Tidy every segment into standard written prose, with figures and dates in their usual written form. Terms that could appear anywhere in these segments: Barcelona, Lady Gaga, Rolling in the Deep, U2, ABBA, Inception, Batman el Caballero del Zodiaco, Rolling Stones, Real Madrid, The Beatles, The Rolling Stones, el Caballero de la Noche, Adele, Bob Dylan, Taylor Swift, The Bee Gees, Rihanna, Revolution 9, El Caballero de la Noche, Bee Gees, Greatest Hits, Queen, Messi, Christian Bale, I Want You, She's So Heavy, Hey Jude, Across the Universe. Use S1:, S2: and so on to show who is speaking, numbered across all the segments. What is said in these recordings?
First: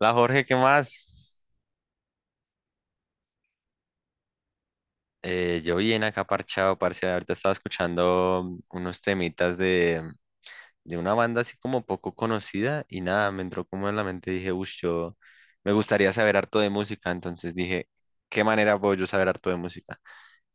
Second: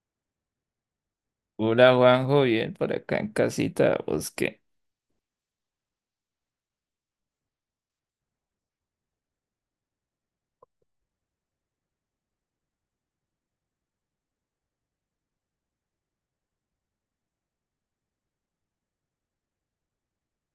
S1: La Jorge, ¿qué más?
S2: Hola Juanjo, bien por acá en casita, ¿vos qué?
S1: Yo bien acá parchado, parce. Ahorita estaba escuchando unos temitas de una banda así como poco conocida y nada, me entró como en la mente. Dije, uff, yo me gustaría saber harto de música. Entonces dije, ¿qué manera puedo yo saber harto de música?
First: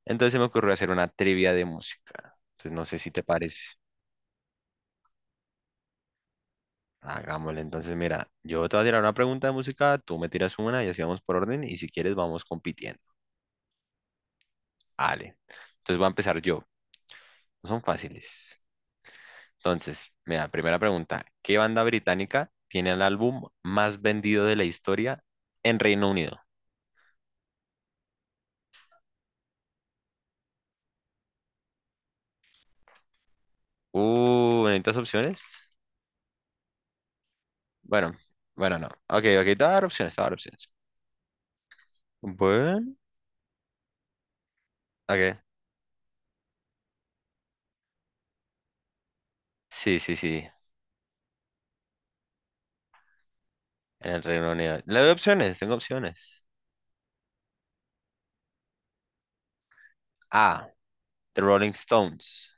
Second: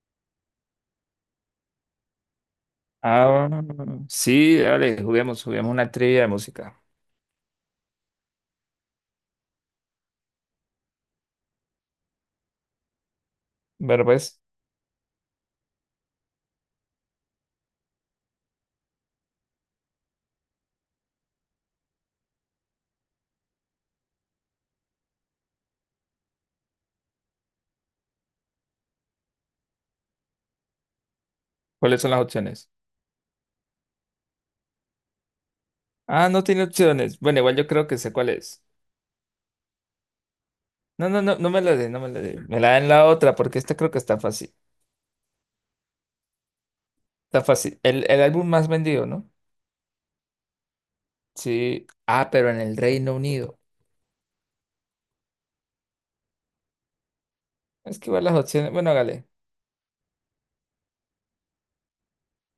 S1: Entonces se me ocurrió hacer una trivia de música. Entonces no sé si te
S2: Ah,
S1: parece.
S2: sí, dale, juguemos una trivia de música.
S1: Hagámosle. Entonces, mira, yo te voy a tirar una pregunta de música, tú me tiras una y así vamos por orden y si quieres vamos compitiendo.
S2: Ver, pues,
S1: Vale. Entonces voy a empezar yo. No son fáciles. Entonces, mira, primera pregunta, ¿qué banda británica tiene el álbum más vendido de la historia en Reino Unido?
S2: ¿cuáles son las opciones?
S1: ¿Necesitas opciones?
S2: Ah, no tiene opciones. Bueno, igual yo creo que sé
S1: Bueno,
S2: cuál es.
S1: bueno, no. Ok, ok, te voy a dar opciones, te voy a dar opciones.
S2: No, me la dé, no me la dé. Me la den
S1: Bueno,
S2: la otra, porque esta creo que está fácil.
S1: ok.
S2: Está fácil. El álbum más vendido, ¿no?
S1: Sí, sí, sí,
S2: Sí. Ah, pero en el Reino Unido.
S1: en el Reino Unido. Le doy opciones, tengo opciones.
S2: Es que igual las opciones. Bueno, hágale.
S1: A, The Rolling Stones.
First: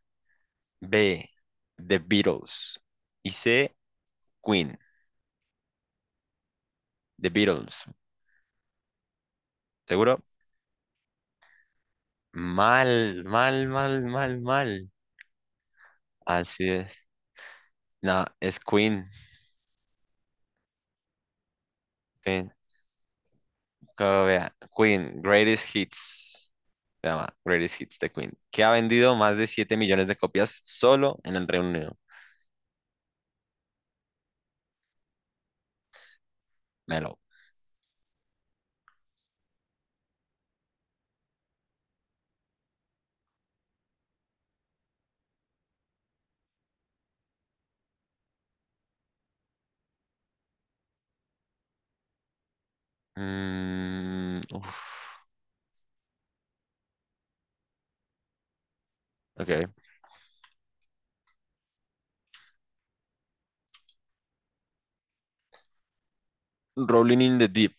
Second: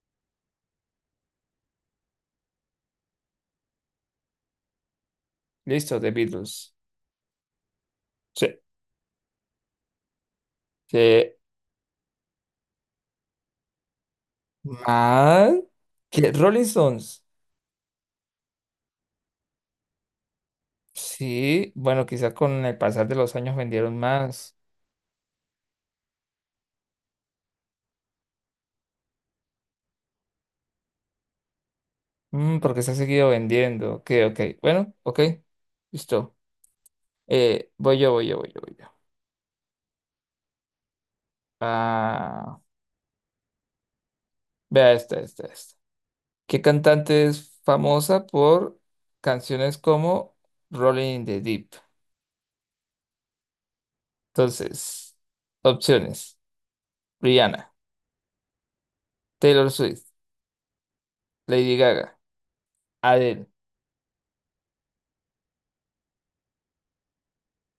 S1: B, The Beatles. Y C, Queen.
S2: Listo, The Beatles.
S1: The Beatles.
S2: Sí.
S1: ¿Seguro?
S2: ¿Qué
S1: Mal, mal, mal, mal, mal.
S2: más? ¿Qué? Rolling
S1: Así es.
S2: Stones.
S1: No, es Queen.
S2: Sí, bueno, quizás
S1: Queen,
S2: con el pasar de los años vendieron
S1: como
S2: más.
S1: Queen, Greatest Hits, se llama Greatest Hits de Queen, que ha vendido más de 7 millones de copias solo en el Reino Unido.
S2: Mm, porque se ha seguido vendiendo. Ok, ok. Bueno, ok, listo.
S1: Melo.
S2: Voy yo. Ah, vea esta. ¿Qué cantante es famosa por canciones como Rolling in the Deep?
S1: Mm,
S2: Entonces,
S1: uf,
S2: opciones. Rihanna,
S1: ok.
S2: Taylor Swift, Lady Gaga, Adele.
S1: Rolling in the Deep.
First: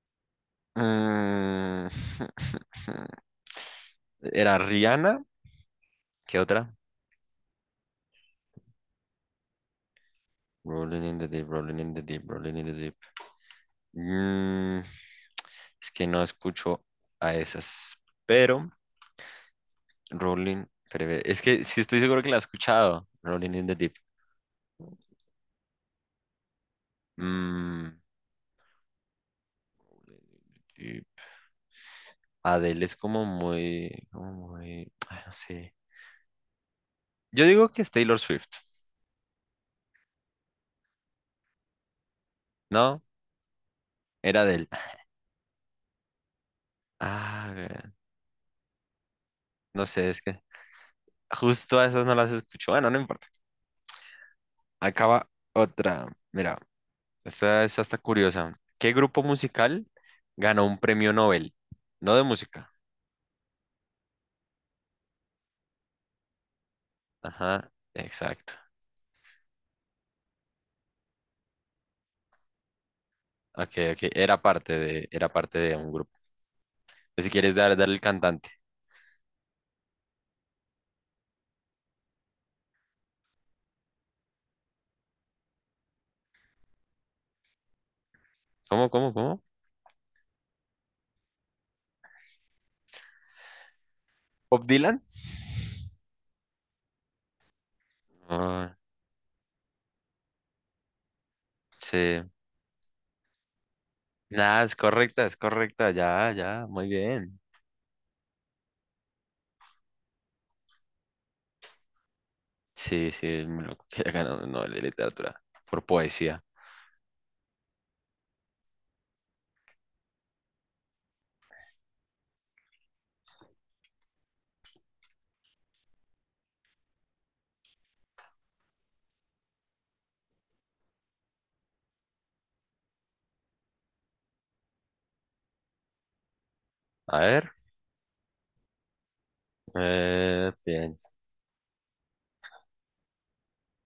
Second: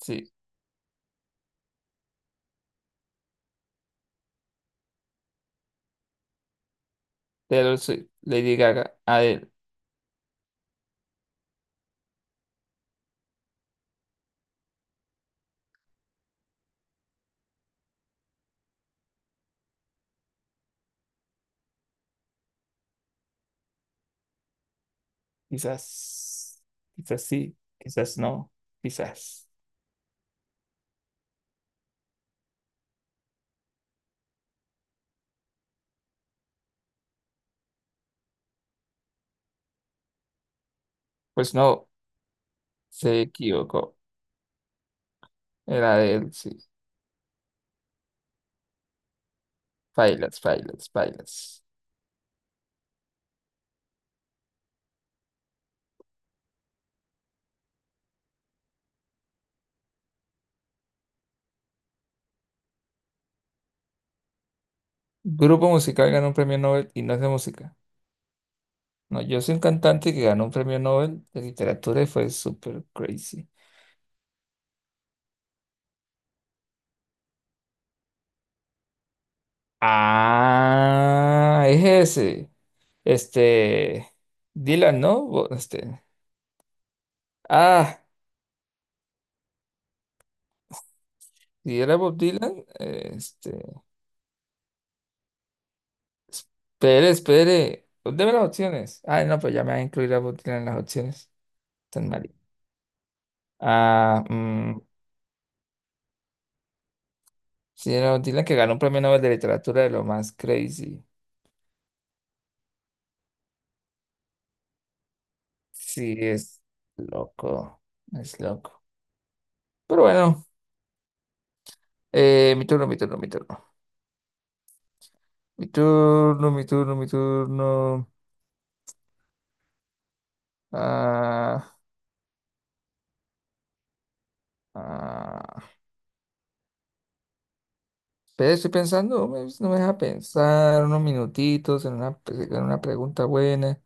S2: Sí,
S1: Mm, era Rihanna. ¿Qué otra?
S2: Taylor Swift, Lady Gaga, Adele.
S1: Rolling in the Deep, Rolling in the Deep, Rolling in the Deep. Mm, es que no escucho a esas, pero Rolling, pero es que sí estoy seguro que la he escuchado. Rolling in the Deep.
S2: Quizás, quizás sí,
S1: Mm,
S2: quizás no, quizás.
S1: y Adele es como muy, ay, no sé. Yo digo que es Taylor Swift,
S2: Pues no,
S1: ¿no?
S2: se equivocó.
S1: Era Adele.
S2: Era de él, sí.
S1: Ah, vean, no sé, es
S2: Failas,
S1: que
S2: failas, failas.
S1: justo a esas no las escucho. Bueno, no importa. Acaba otra. Mira, esta es hasta curiosa. ¿Qué grupo musical ganó un premio Nobel? No de música.
S2: Grupo musical ganó un premio Nobel y no es de
S1: Ajá,
S2: música.
S1: exacto.
S2: No, yo soy un cantante que ganó un premio Nobel de literatura y fue súper crazy.
S1: Ok, ok. Era parte de un grupo. Pues si quieres dar el cantante.
S2: Ah, es ese. Este, Dylan, ¿no? Ah,
S1: ¿Cómo, cómo, cómo?
S2: si era Bob Dylan, este.
S1: ¿Bob Dylan?
S2: Espere. Deme las
S1: Ah,
S2: opciones. Ay, no, pues ya me van a incluir a Bob Dylan en las opciones. Tan
S1: sí.
S2: mal. Ah,
S1: Nada, es correcta, ya, ya, muy bien.
S2: sí, era Bob Dylan que ganó un premio Nobel de Literatura de lo más crazy.
S1: Sí, sí, es muy loco que haya ganado un Nobel de Literatura por
S2: Sí,
S1: poesía.
S2: es loco. Es loco. Pero bueno, mi turno, mi turno, mi turno. Mi turno, mi turno, mi turno. Ah, ah.
S1: A ver,
S2: Pero estoy pensando. No me deja pensar
S1: bien,
S2: unos minutitos en una pregunta buena.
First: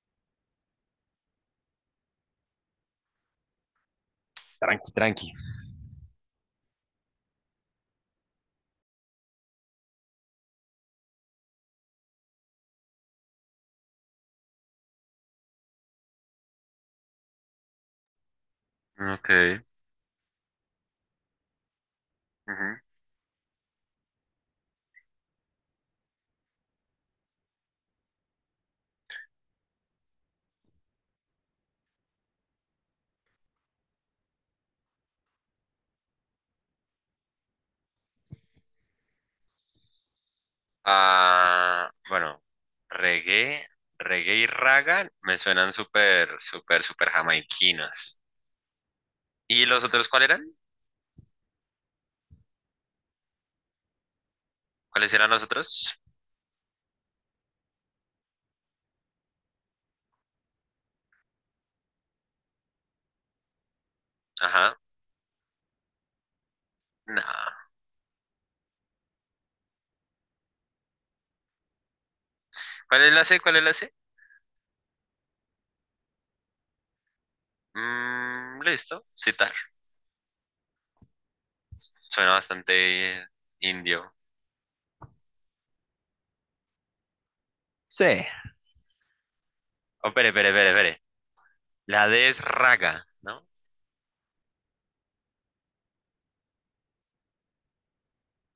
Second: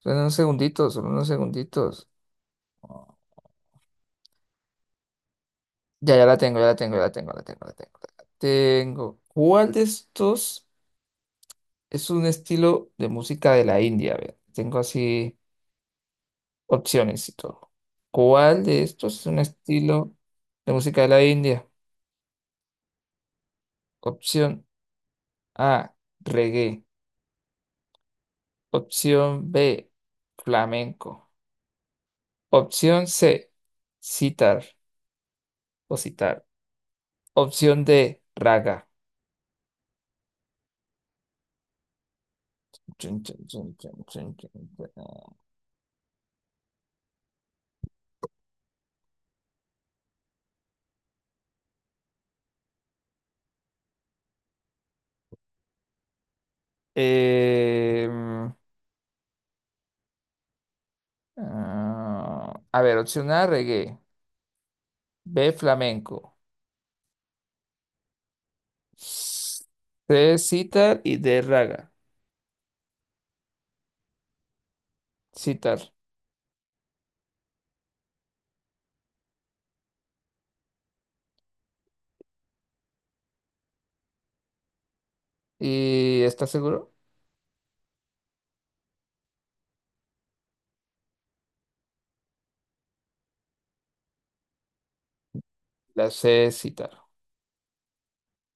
S2: Son unos segunditos.
S1: tranqui, tranqui.
S2: Ya, ya la tengo, ya la tengo, ya la tengo, la tengo, la tengo, la tengo. ¿Cuál de estos es un estilo de música de la India? A ver, tengo así opciones y todo. ¿Cuál de estos es
S1: Ok.
S2: un estilo de música de la India?
S1: Ujú.
S2: Opción A, reggae. Opción B, flamenco. Opción C, sitar sitar. Opción D, raga.
S1: Ah, bueno,
S2: Chun, chun,
S1: reggae,
S2: chun, chun,
S1: reggae
S2: chun,
S1: y
S2: chun,
S1: raga
S2: chun.
S1: me suenan súper, súper, súper jamaiquinos. ¿Y los otros cuáles eran? ¿Cuáles eran los otros?
S2: Em, Ah, a ver, opción A, reggae.
S1: Ajá,
S2: B, flamenco.
S1: no.
S2: C, sitar y D, raga.
S1: ¿Cuál es la C? ¿Cuál es la C?
S2: Sitar.
S1: Mm, listo, citar. Suena bastante indio.
S2: ¿Y estás seguro?
S1: Sí. Oh, espere, espere, espere, espere. La D es raga, ¿no?
S2: La C, sitar.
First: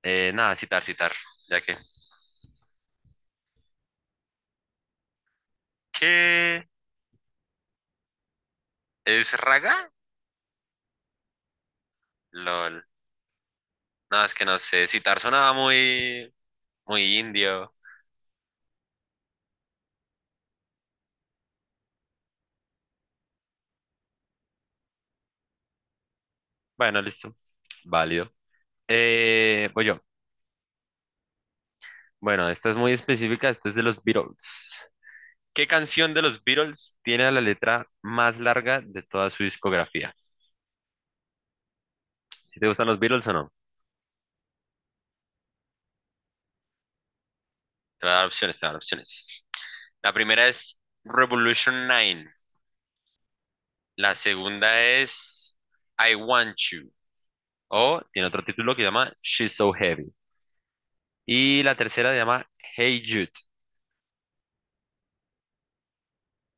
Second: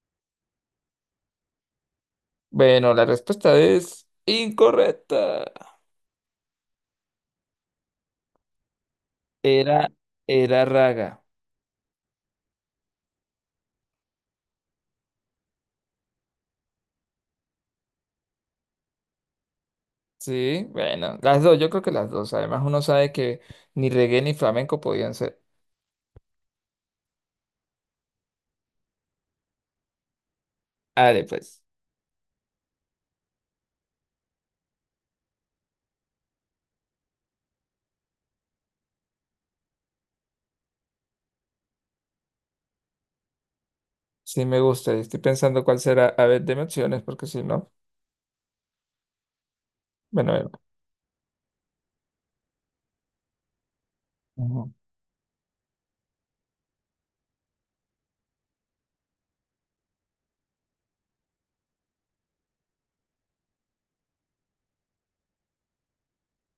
S1: Nada, citar, citar. Ya que.
S2: Bueno, la respuesta es incorrecta.
S1: ¿Qué es
S2: Era,
S1: raga?
S2: era raga.
S1: LOL. No, es que no sé. Citar sonaba muy, muy indio.
S2: Sí, bueno, las dos, yo creo que las dos. Además, uno sabe que ni reggae ni flamenco podían ser.
S1: Bueno, listo. Válido. Voy yo.
S2: Ale, pues,
S1: Bueno, esta es muy específica. Esta es de los Beatles. ¿Qué canción de los Beatles tiene la letra más larga de toda su discografía? ¿Si te gustan los Beatles o no?
S2: sí me gusta. Estoy pensando cuál será. A ver, deme opciones, porque si no,
S1: Te voy a dar opciones, te voy a dar opciones. La primera
S2: bueno,
S1: es Revolution 9. La
S2: bueno.
S1: segunda es I Want You. O tiene otro título que llama She's So Heavy. Y la tercera se llama Hey Jude.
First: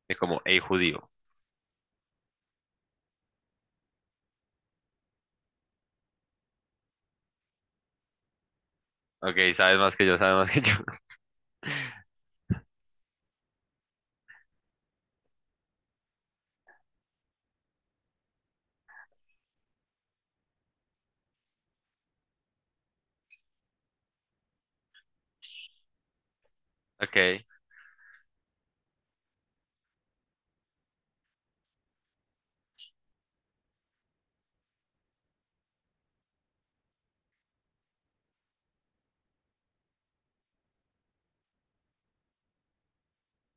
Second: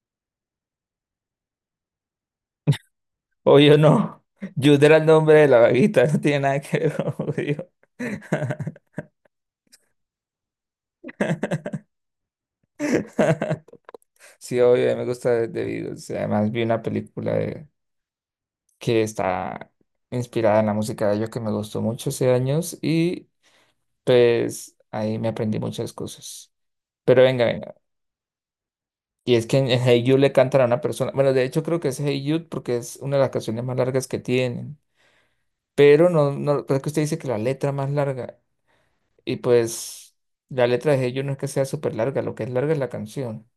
S1: Es como Hey Judío.
S2: Obvio no. Jude era el nombre de la vaguita, no tiene nada que ver con judío.
S1: Ok, sabes más que yo, sabes más que yo.
S2: Sí, obvio, a mí me gusta de Beatles. Además, vi una película que está inspirada en la música de ellos que me gustó mucho hace años y pues ahí me aprendí muchas cosas. Pero
S1: Ok.
S2: venga, venga. Y es que en Hey Jude le cantan a una persona. Bueno, de hecho creo que es Hey Jude porque es una de las canciones más largas que tienen. Pero no, no, creo que usted dice que la letra más larga. Y pues la letra de ellos no es que sea súper larga, lo que es larga es la canción.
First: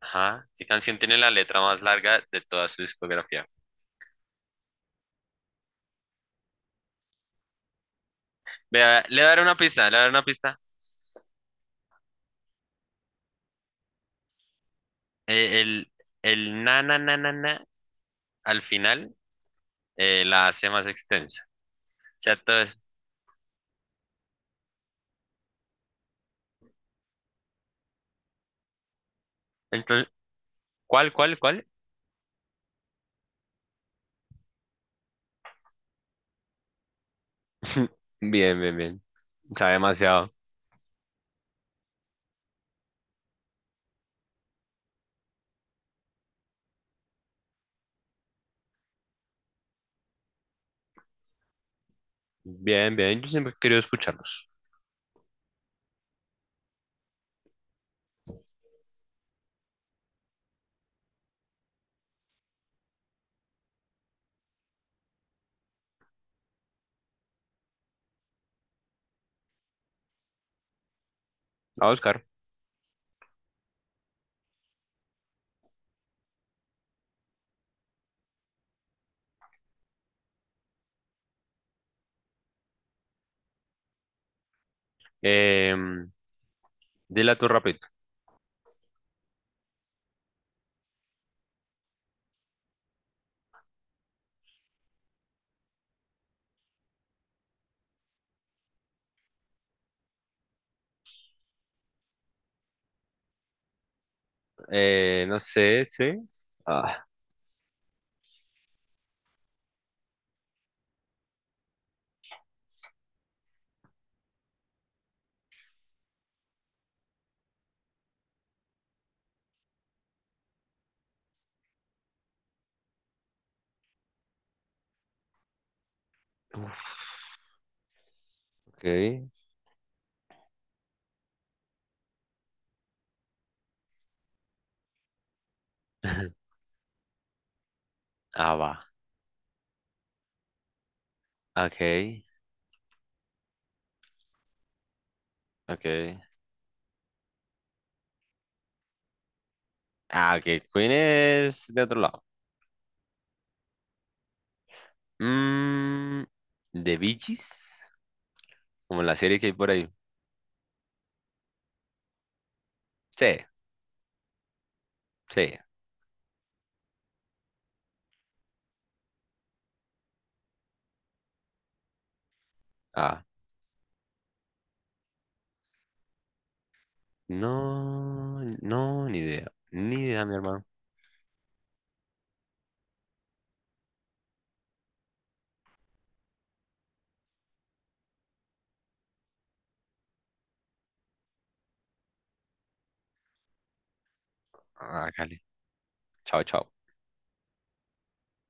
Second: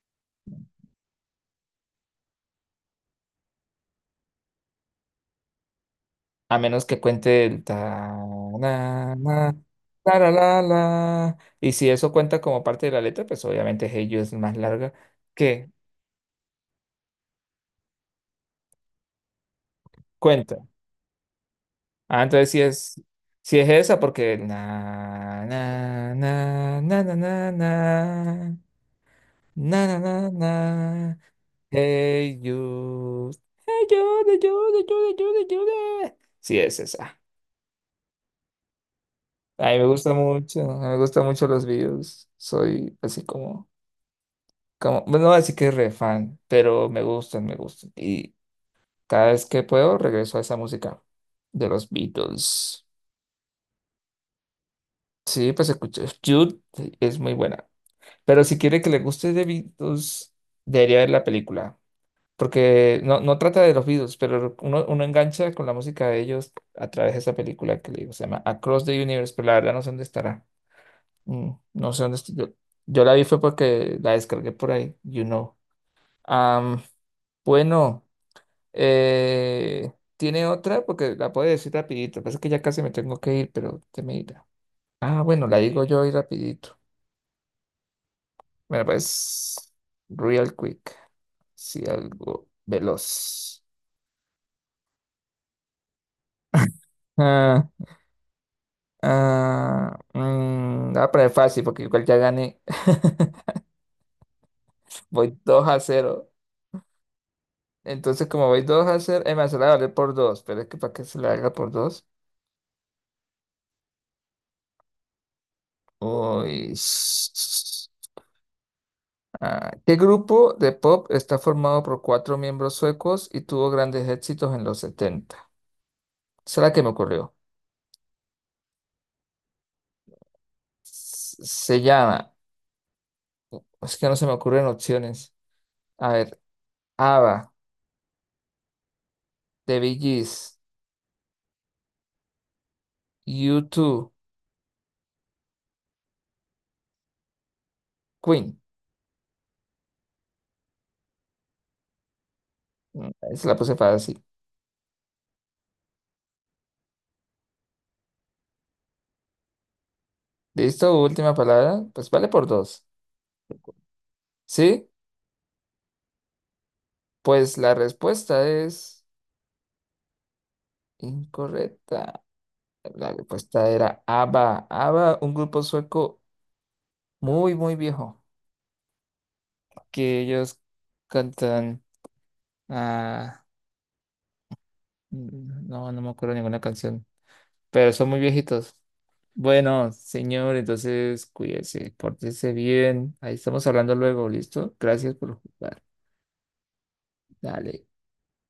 S1: Ajá. ¿Qué canción tiene la letra más larga de toda su discografía?
S2: A menos que cuente el ta na
S1: Vea, le
S2: na
S1: daré una pista, le daré
S2: la
S1: una
S2: la la
S1: pista.
S2: la. Y si eso cuenta como parte de la letra, pues obviamente Hey You es más larga
S1: Eh,
S2: que
S1: el, el na na na na na al final la
S2: cuenta.
S1: hace más extensa. O
S2: Ah,
S1: sea,
S2: entonces si
S1: todo-
S2: es si es esa porque na na na na na na na na na
S1: entonces,
S2: na
S1: ¿cuál,
S2: na.
S1: cuál, cuál?
S2: Hey You. Hey You, ayuda, ayuda, ayuda, ayuda, ayuda. Sí es esa.
S1: Bien, bien, bien.
S2: A
S1: Sabe
S2: mí me gusta
S1: demasiado.
S2: mucho, a mí me gustan mucho los videos. Soy así como, como, bueno, no así que re fan, pero me gustan. Y cada vez que puedo regreso a esa música de los Beatles.
S1: Bien, bien, yo siempre he querido escucharlos.
S2: Sí, pues escucho. Jude es muy buena. Pero si quiere que le guste de Beatles, debería ver la película. Porque no, no trata de los Beatles, pero uno engancha con la música de ellos a través de esa película que le digo. Se llama Across the Universe, pero la verdad no sé dónde estará. Mm,
S1: A
S2: no sé dónde
S1: Oscar,
S2: estoy. Yo la vi fue porque la descargué por ahí, you know. Am, bueno, eh, ¿Tiene otra? Porque la puedo decir rapidito. Pasa que ya casi me tengo que ir, pero te me irá. Ah, bueno, la
S1: em,
S2: digo yo ahí rapidito.
S1: dile a tu rapid.
S2: Bueno, pues, real quick. Sí, algo veloz. Ah, la voy a poner fácil porque igual ya gané. Voy
S1: No
S2: 2 a
S1: sé, sí.
S2: cero.
S1: Ah,
S2: Entonces, como voy 2 a 0, me hace la vale por dos, pero es que para que se la haga por dos. Uy. Ah, ¿qué grupo de pop está formado por cuatro miembros suecos y tuvo grandes éxitos en los 70? Esa es la que me
S1: uf.
S2: ocurrió.
S1: Ok.
S2: Se llama, es que no se me ocurren opciones. A ver, ABBA,
S1: Ah, va.
S2: The Bee Gees,
S1: Ok,
S2: U2,
S1: ok.
S2: Queen.
S1: Ah, ok, Queen es de otro lado.
S2: Mm, ahí se la puse fácil.
S1: Mm, ¿De Bee Gees? Como la serie que hay por ahí.
S2: ¿Listo? Última palabra. Pues vale por dos.
S1: Sí,
S2: ¿Sí?
S1: sí.
S2: Pues la respuesta es... Incorrecta. La
S1: Ah,
S2: respuesta era ABBA. ABBA, un grupo sueco muy viejo,
S1: no, no, ni idea. Ni
S2: que
S1: idea, mi
S2: ellos
S1: hermano.
S2: cantan... ah, no, no me acuerdo ninguna canción, pero son muy viejitos. Bueno, señor, entonces cuídese, pórtese bien. Ahí estamos hablando luego, ¿listo?
S1: Ah,
S2: Gracias por
S1: Cali.
S2: jugar.
S1: Chao, chao.
S2: Dale.